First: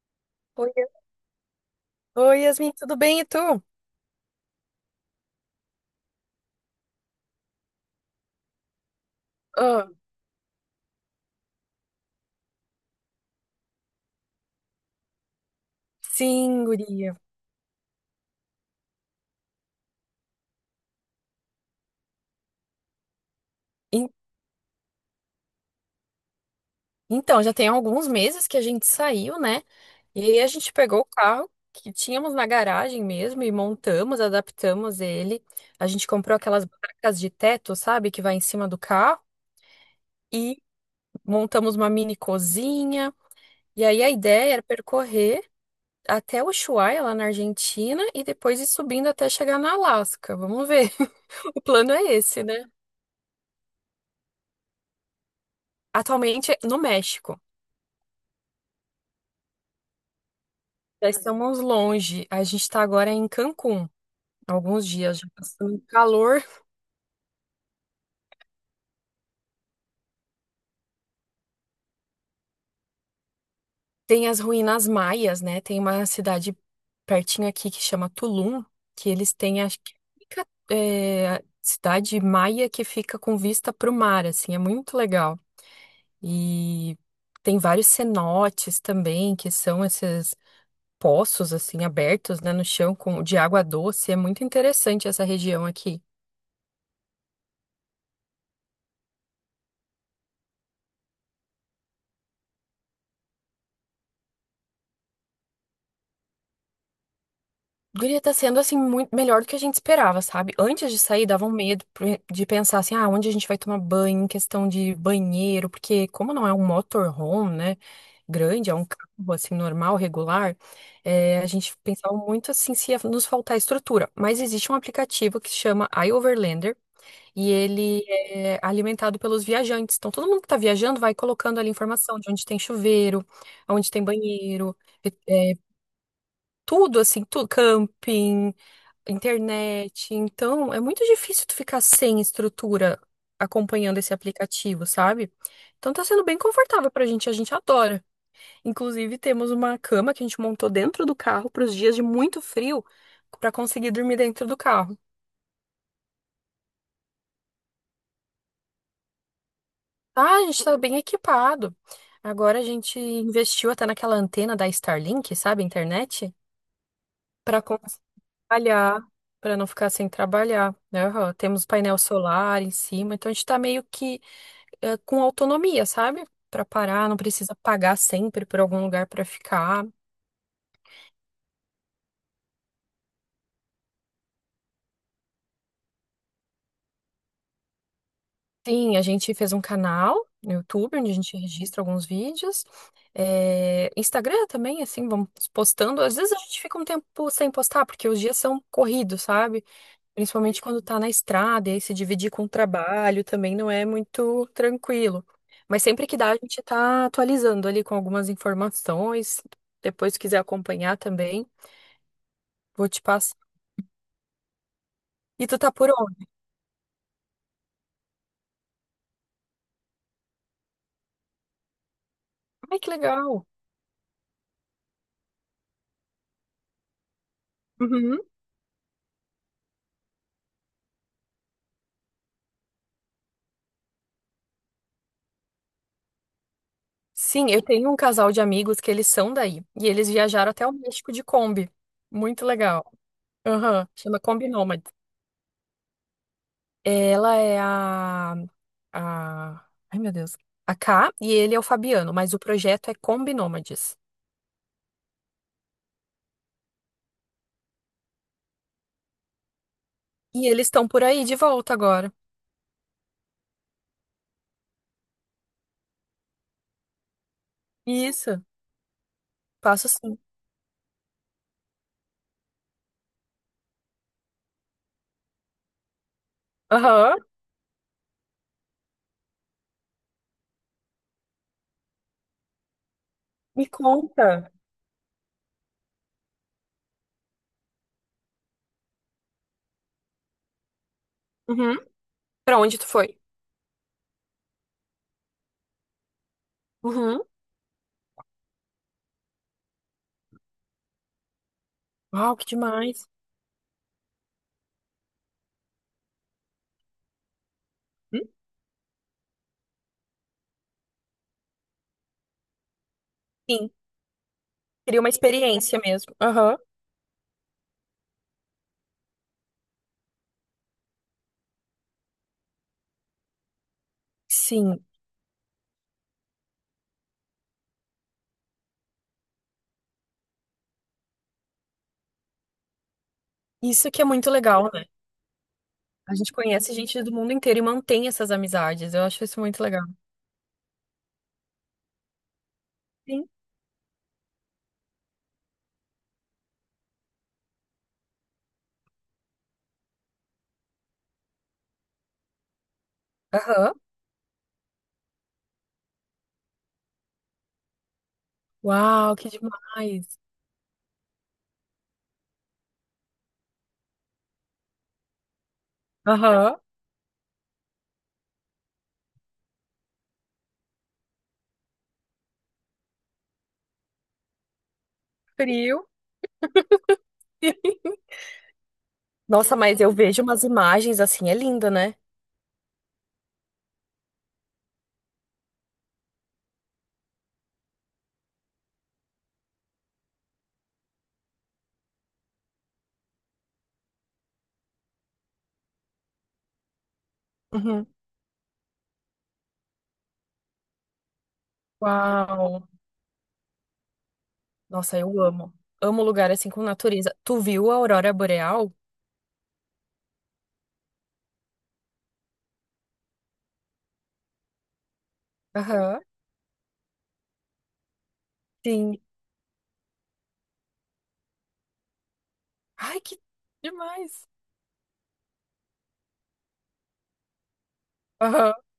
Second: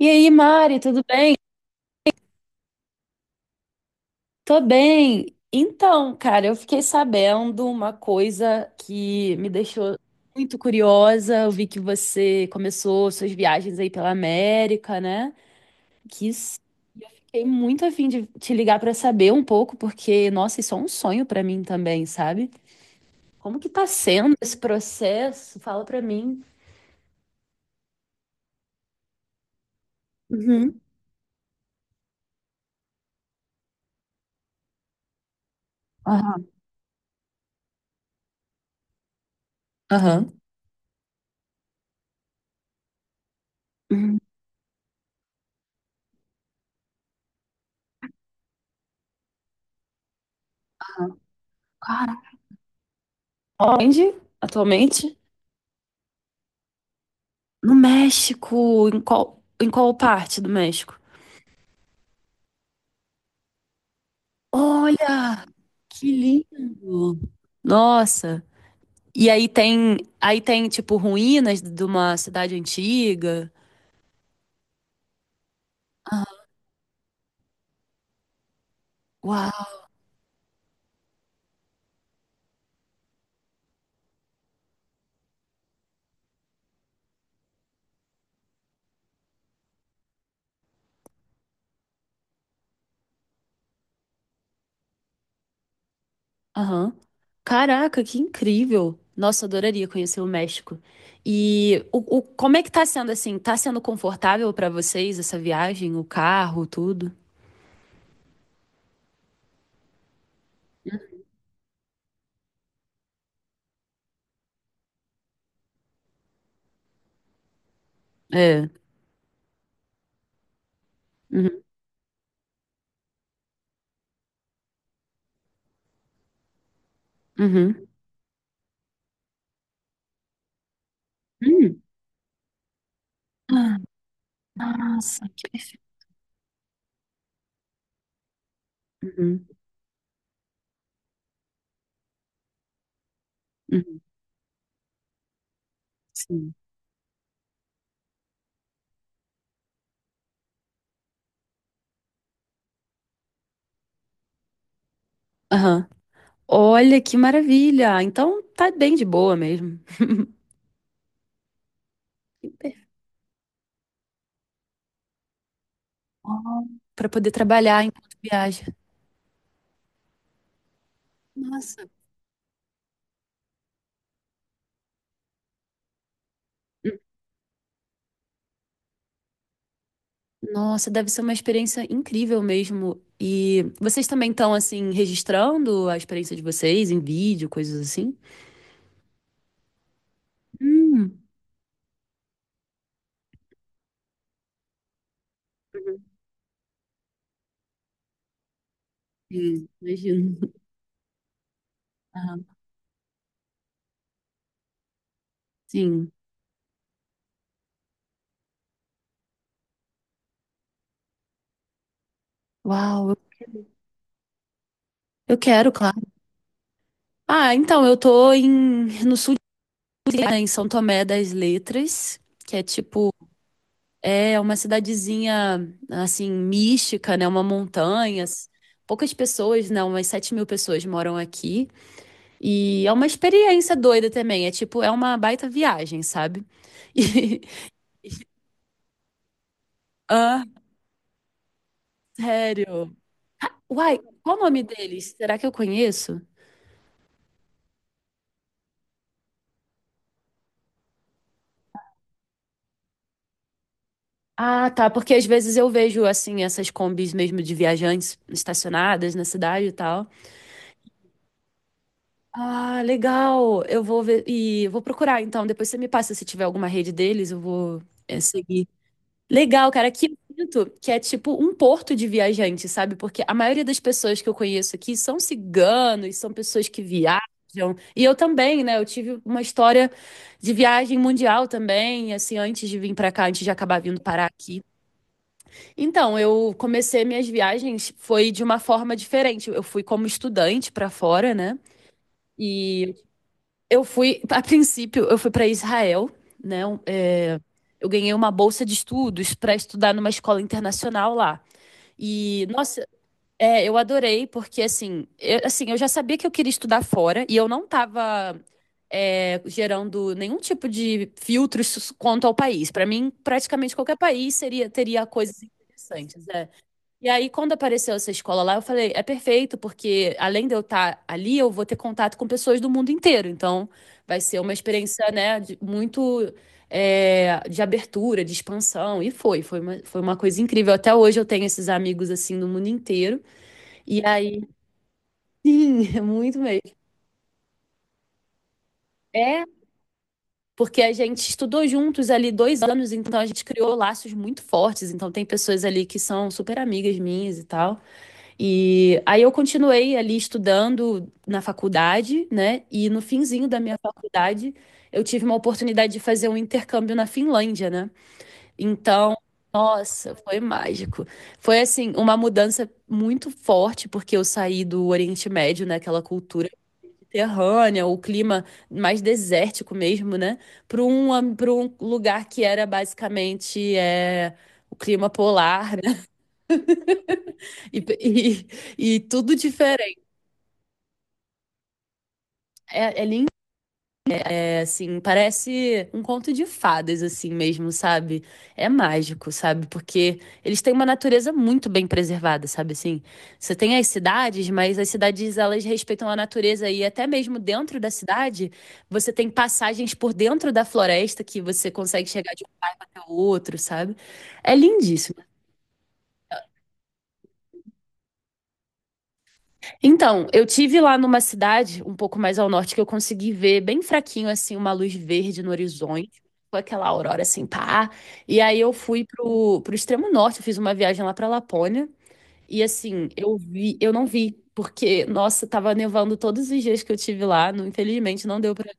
E aí, Oi, Mari, tudo bem? Oi, Yasmin, tudo bem? E tu? Tô bem. Então, cara, eu fiquei sabendo uma coisa que me Ah, deixou muito curiosa. Eu vi que você começou suas viagens aí pela América, né? Que s- Sim, e eu guria. fiquei muito a fim de te ligar pra saber um pouco, porque, nossa, isso é um sonho pra mim também, sabe? Como que tá En- sendo esse processo? Fala pra mim. Então, já tem alguns meses que a gente saiu, né? E aí a gente Uhum. pegou o carro que tínhamos na garagem mesmo e montamos, adaptamos ele. A gente comprou Aham. aquelas barracas de teto, sabe, que vai em cima do carro Aham. e montamos uma mini cozinha. E aí a Uhum. ideia era percorrer até Ushuaia, lá na Argentina, e depois ir subindo até chegar na Alasca. Vamos ver. O plano é Cara, esse, né? onde atualmente? Atualmente é no México. No México, em qual parte do México? Já estamos longe. A gente está agora em Cancún. Alguns dias já Olha, passando que calor. lindo! Nossa! E aí tem tipo ruínas de uma cidade antiga. Tem as ruínas maias, né? Tem uma cidade pertinho aqui que chama Tulum, que eles têm, Uau! acho que fica, é, a cidade maia que fica com vista para o mar, assim, é muito legal. E tem vários cenotes também, que são esses poços, assim, abertos, né, no chão com, de água doce. É muito interessante essa região aqui. Aham. Caraca, que incrível! Nossa, eu adoraria conhecer o México. E como é que tá sendo assim? Tá sendo confortável pra vocês essa viagem, o carro, tudo? Guria, tá sendo assim muito melhor do que a gente esperava, sabe? Antes de sair, dava um medo de pensar assim, ah, onde a gente vai tomar banho, em questão de banheiro, porque como não é um motorhome, né, É. grande, é um carro assim normal, regular, é, a Uhum. gente pensava muito assim se ia nos faltar estrutura. Mas existe um aplicativo que se chama iOverlander e Uhum. ele é alimentado pelos viajantes. Então todo mundo que tá viajando vai colocando ali Hum. informação de onde tem chuveiro, Ah, onde tem banheiro, nossa, que eh, perfeito. tudo assim, tudo, camping Uhum. internet. Então, é muito difícil tu ficar sem estrutura acompanhando Uhum. esse aplicativo, sabe? Então tá sendo bem Sim. confortável pra gente, a gente adora. Inclusive, temos uma cama que a gente montou dentro do carro para os dias de muito frio, pra conseguir dormir dentro do carro. Aham. Olha que maravilha! Então tá bem de boa mesmo. Ah, a gente tá bem equipado. Que Agora a per- gente investiu até naquela antena da Starlink, sabe, Ó, internet, pra poder para trabalhar enquanto viaja. trabalhar, para não ficar sem trabalhar, né? Aham. Temos Nossa, painel solar em cima, então a gente tá meio que é, com autonomia, sabe? Pra parar, não precisa pagar sempre por algum lugar pra ficar. nossa, deve ser uma experiência incrível mesmo. E vocês também estão assim registrando a experiência de vocês em vídeo, coisas assim? Sim, a gente fez um canal no YouTube onde a Hum. gente registra alguns vídeos. É, Instagram também, assim, vamos postando. Às vezes a gente fica um tempo sem postar, porque os dias são corridos, sabe? Sim, imagino. Principalmente quando tá na estrada, e aí se dividir com Aham, o trabalho também não é muito tranquilo. Mas sempre sim. que dá, a gente tá atualizando ali com algumas informações. Depois, se quiser acompanhar também, vou te Uau, eu passar. E tu tá quero, por. claro. Ah, então, no sul, de Minas, né, em São Tomé das Letras, que é Ai, que tipo. legal. É uma cidadezinha, assim, mística, né? Uma Uhum. montanha. Poucas pessoas, né? Umas 7.000 pessoas moram aqui. E é uma experiência doida também. É tipo, é uma baita viagem, sabe? E... Sim, eu tenho um casal de amigos que eles são daí. E eles Ah, viajaram até o México de Kombi. Muito legal. sério. Aham. Uai, Chama qual o Kombi nome Nômade. deles? Será que eu conheço? Ela é a. Ai, meu Deus. A Ká e ele é o Fabiano, mas o projeto é Kombi Nômades. Ah, tá. Porque às vezes eu vejo, assim, essas combis mesmo de viajantes estacionadas na cidade e tal. E eles estão por aí de volta agora. Ah, legal. Eu vou ver. E eu vou procurar, então. Depois você me passa se tiver alguma rede deles, eu vou. É, Isso. seguir. Legal, cara. Passo Aqui sim. eu sinto que é tipo um porto de viajante, sabe? Porque a maioria das pessoas que eu conheço aqui são ciganos, são pessoas que Aham. viajam. E eu também, né? Eu tive uma história de viagem mundial também, assim, antes de vir pra cá, antes de Me acabar vindo parar conta. aqui. Então, eu comecei minhas viagens foi de uma forma diferente. Eu fui como estudante pra fora, né? Uhum. Pra onde tu E foi? Eu fui para Israel, né? Uhum. Eu ganhei uma bolsa de estudos para estudar numa escola internacional lá. Uau, que E, nossa, demais. Eu adorei, porque eu já sabia que eu queria estudar fora e eu não Hum? estava gerando nenhum tipo de filtros quanto ao país. Para mim, Sim. praticamente qualquer Queria teria uma coisas experiência mesmo. interessantes. É. Aham. E aí, quando apareceu essa escola lá, eu falei, é perfeito, porque além de eu estar ali, eu vou ter contato com pessoas do mundo inteiro. Então, vai ser uma Sim. experiência, né, muito de abertura, de expansão. E foi uma coisa incrível. Até hoje eu tenho esses amigos, assim, do mundo inteiro. Isso que E é muito aí, legal, né? sim, é A gente muito conhece mesmo. gente do mundo inteiro e mantém essas amizades. Eu acho isso É, muito legal. porque a gente estudou juntos ali 2 anos, então a Sim. gente criou laços muito fortes. Então, tem pessoas ali que são super amigas minhas e tal. E aí eu continuei ali estudando na faculdade, né? E no finzinho da Aham. minha faculdade, eu tive uma oportunidade de fazer um intercâmbio na Finlândia, né? Uau, Então, que demais. nossa, foi mágico. Foi assim, uma mudança muito forte, porque eu saí do Oriente Médio, né? Aquela cultura Aham. mediterrânea, o clima mais desértico mesmo, né? Para pra um lugar que era basicamente o clima polar, Frio. né? E, e tudo Nossa, mas eu diferente. vejo umas imagens assim, é linda, né? É, é lindo, é assim, parece um conto de fadas, assim mesmo, sabe? É mágico, sabe? Porque eles têm uma natureza muito bem preservada, sabe? Assim, você tem as cidades, mas as cidades elas respeitam a natureza e até mesmo dentro Uhum. da cidade, você tem passagens por dentro da floresta que você consegue chegar de um Uau. bairro até o outro, sabe? É Nossa, eu lindíssimo. amo. Amo lugar assim com natureza. Tu viu a aurora boreal? Então, eu tive lá numa cidade um pouco mais ao norte que eu consegui ver bem fraquinho assim uma luz verde no Aham. horizonte, foi aquela aurora assim, pá. E aí eu Sim. fui pro extremo norte, eu fiz uma viagem lá pra Lapônia e Ai, assim, que eu vi, eu não demais. vi porque nossa, tava nevando todos os dias que eu tive lá, infelizmente não Aham. deu pra.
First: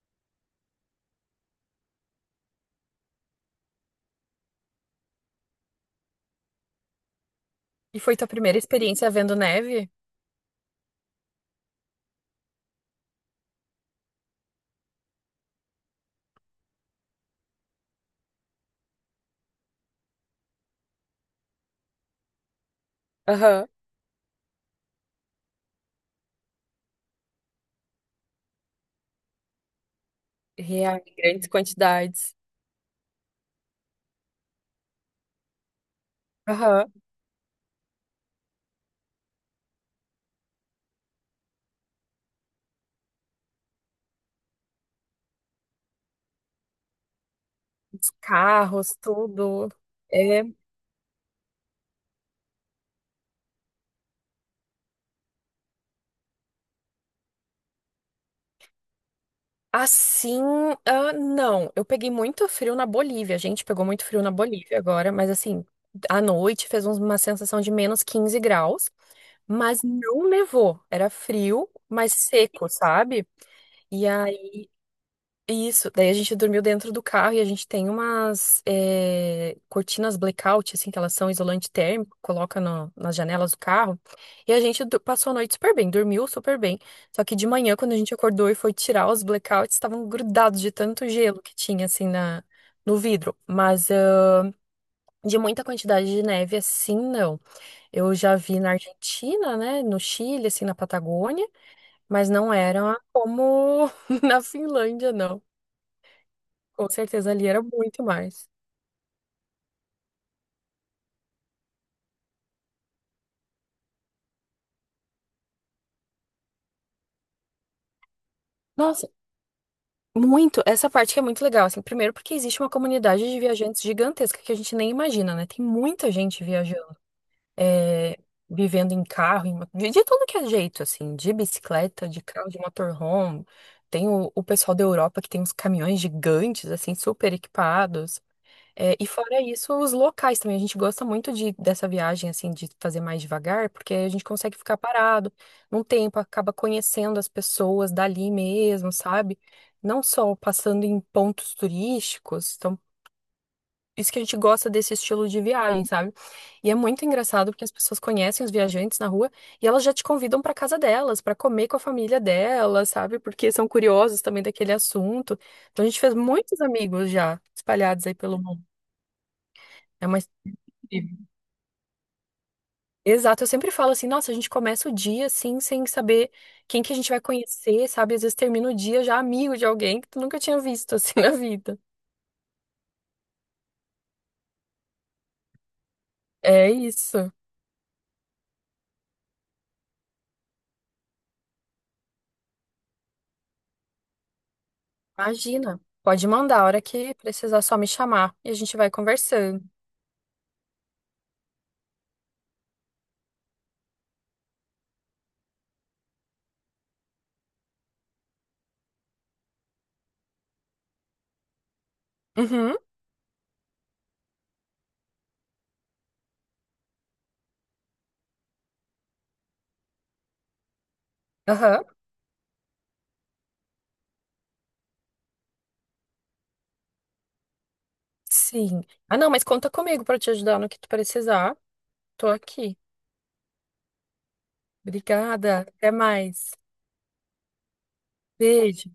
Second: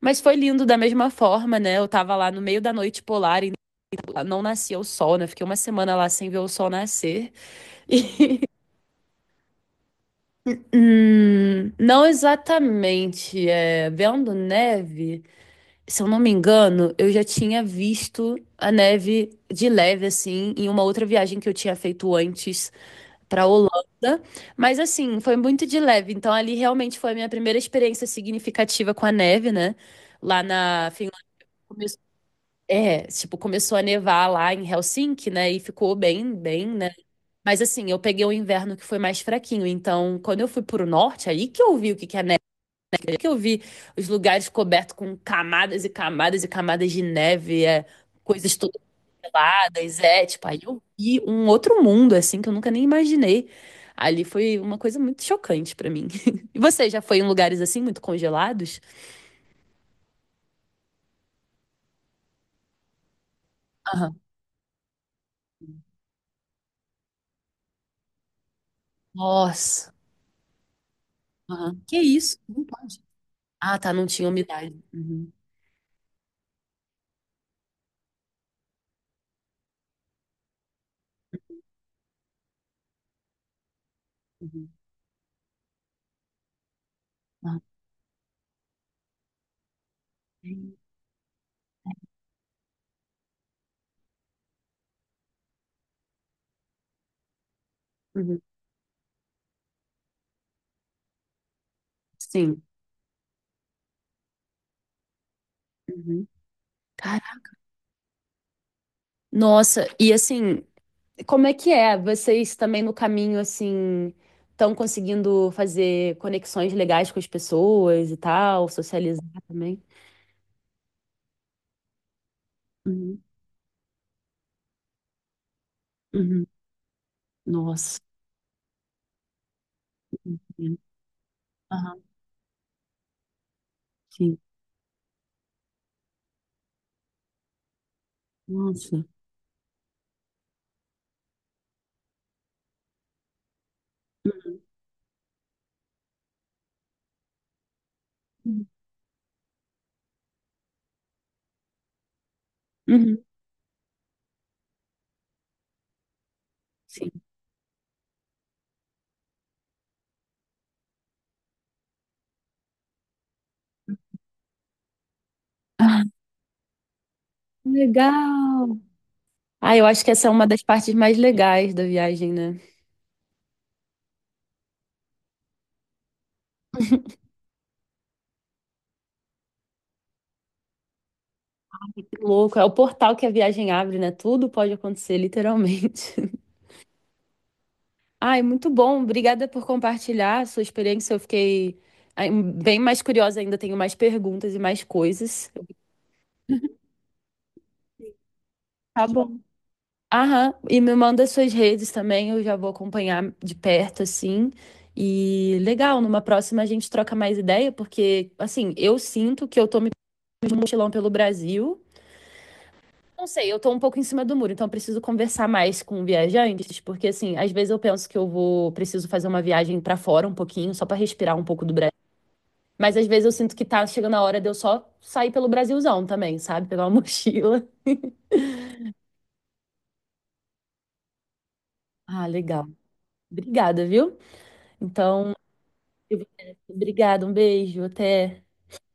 Mas foi lindo da mesma forma, né? Eu tava lá no meio da noite polar e não nascia o sol, né? Fiquei uma semana lá sem ver o sol nascer. E foi tua primeira experiência vendo neve? Não exatamente. É, vendo neve, se eu não me engano, eu já tinha visto a neve de leve, assim, em uma outra viagem que eu tinha feito antes para Aham. Holanda. Mas, assim, foi muito de leve. Então, ali realmente foi a minha primeira experiência significativa com a neve, né? Lá na Real, em Finlândia grandes começou. quantidades. É, tipo, começou a nevar lá em Helsinki, né? E ficou bem, né? Aham. Mas assim, eu peguei o inverno que foi mais fraquinho. Então, quando eu fui pro norte, aí que eu vi o que que é neve, aí que eu vi os lugares cobertos com camadas e camadas e camadas de neve, é, Os coisas todas carros, tudo. peladas, é, É, tipo, aí eu vi um outro mundo, assim, que eu nunca nem imaginei. Ali foi uma coisa muito chocante pra mim. E você já foi em lugares assim, muito congelados? assim, ah, não, eu peguei muito frio na Bolívia, a gente pegou muito Aham. frio na Bolívia agora, mas assim, à noite uma sensação de -15 graus, mas Nossa. não nevou, era frio, Aham. Que mas isso? Não seco, pode. sabe? Ah, tá, não E tinha aí. umidade. Uhum, Isso, daí a gente dormiu dentro do carro e a gente tem umas cortinas blackout, assim, que elas são isolante térmico, coloca nas janelas do carro. E a uhum, gente passou a noite super bem, dormiu super bem. Só que de aham. manhã, quando a gente acordou e foi tirar os blackouts, estavam grudados de Uhum, tanto gelo que tinha, assim, no vidro. Mas ah, de muita quantidade de neve, assim, não. Eu já vi na Argentina, né, no Chile, assim, na Patagônia, mas não sim. era como na Finlândia, não. Uhum. Com certeza ali era muito mais. Nossa, e assim, como é que é? Vocês também no caminho, assim, estão conseguindo fazer conexões legais com as pessoas e tal, Nossa, socializar também? muito. Essa parte que é muito legal, assim. Primeiro porque existe uma Uhum, comunidade de viajantes gigantesca que a gente nem imagina, né? Tem muita gente uhum. viajando, Nossa. é, vivendo em carro, de tudo que é Entendo. jeito, assim, de Aham, bicicleta, de carro, de motorhome. Tem o, sim. o pessoal da Europa que tem uns caminhões gigantes, assim, super equipados. É, Nossa. e fora isso, os locais também. A gente gosta muito dessa viagem, assim, de fazer mais devagar, porque a gente consegue ficar parado num tempo, acaba conhecendo as pessoas dali Uhum, mesmo, sabe? Não só passando em pontos turísticos. Então, uhum, isso que a gente gosta desse estilo de viagem, sabe? E é muito sim. engraçado porque as pessoas conhecem os viajantes na rua e elas já te convidam para casa delas, para comer com a família delas, sabe? Porque são curiosos também daquele assunto. Então, a gente Ah, fez muitos amigos já espalhados aí pelo mundo. legal! Ah, eu acho É que uma essa é uma das partes mais legais da viagem, né? Exato, eu sempre falo assim, nossa, a gente começa o dia assim, sem saber quem que a gente vai conhecer, sabe? Às vezes termina o dia já amigo de alguém que tu nunca tinha visto assim na vida. Louco, é o portal que a viagem abre, né? Tudo pode acontecer, literalmente. É isso. Ai, muito bom. Obrigada por compartilhar a sua experiência. Eu fiquei ai, bem mais curiosa ainda, tenho mais perguntas e mais coisas. Imagina. Pode mandar a hora que precisar só me chamar e a gente vai Tá bom. conversando. Aham, e me manda suas redes também, eu já vou acompanhar de perto, assim. E legal, numa próxima a gente troca mais ideia, porque, assim, eu sinto que eu tô me pegando de mochilão pelo Brasil. Uhum. Não sei, eu tô um pouco em cima do muro, então eu preciso conversar mais com viajantes, porque, assim, às vezes eu penso que eu vou, preciso fazer uma viagem pra fora um pouquinho, só pra respirar um pouco do Aham. Brasil. Mas às vezes eu sinto que tá chegando a hora de eu só sair pelo Brasilzão também, sabe? Pegar uma mochila. Sim. Ah, não, mas conta comigo para te ajudar no que tu precisar. Ah, Tô legal. aqui. Obrigada, viu? Então, Obrigada. Até eu vou- mais. obrigada, um beijo, até. Beijo.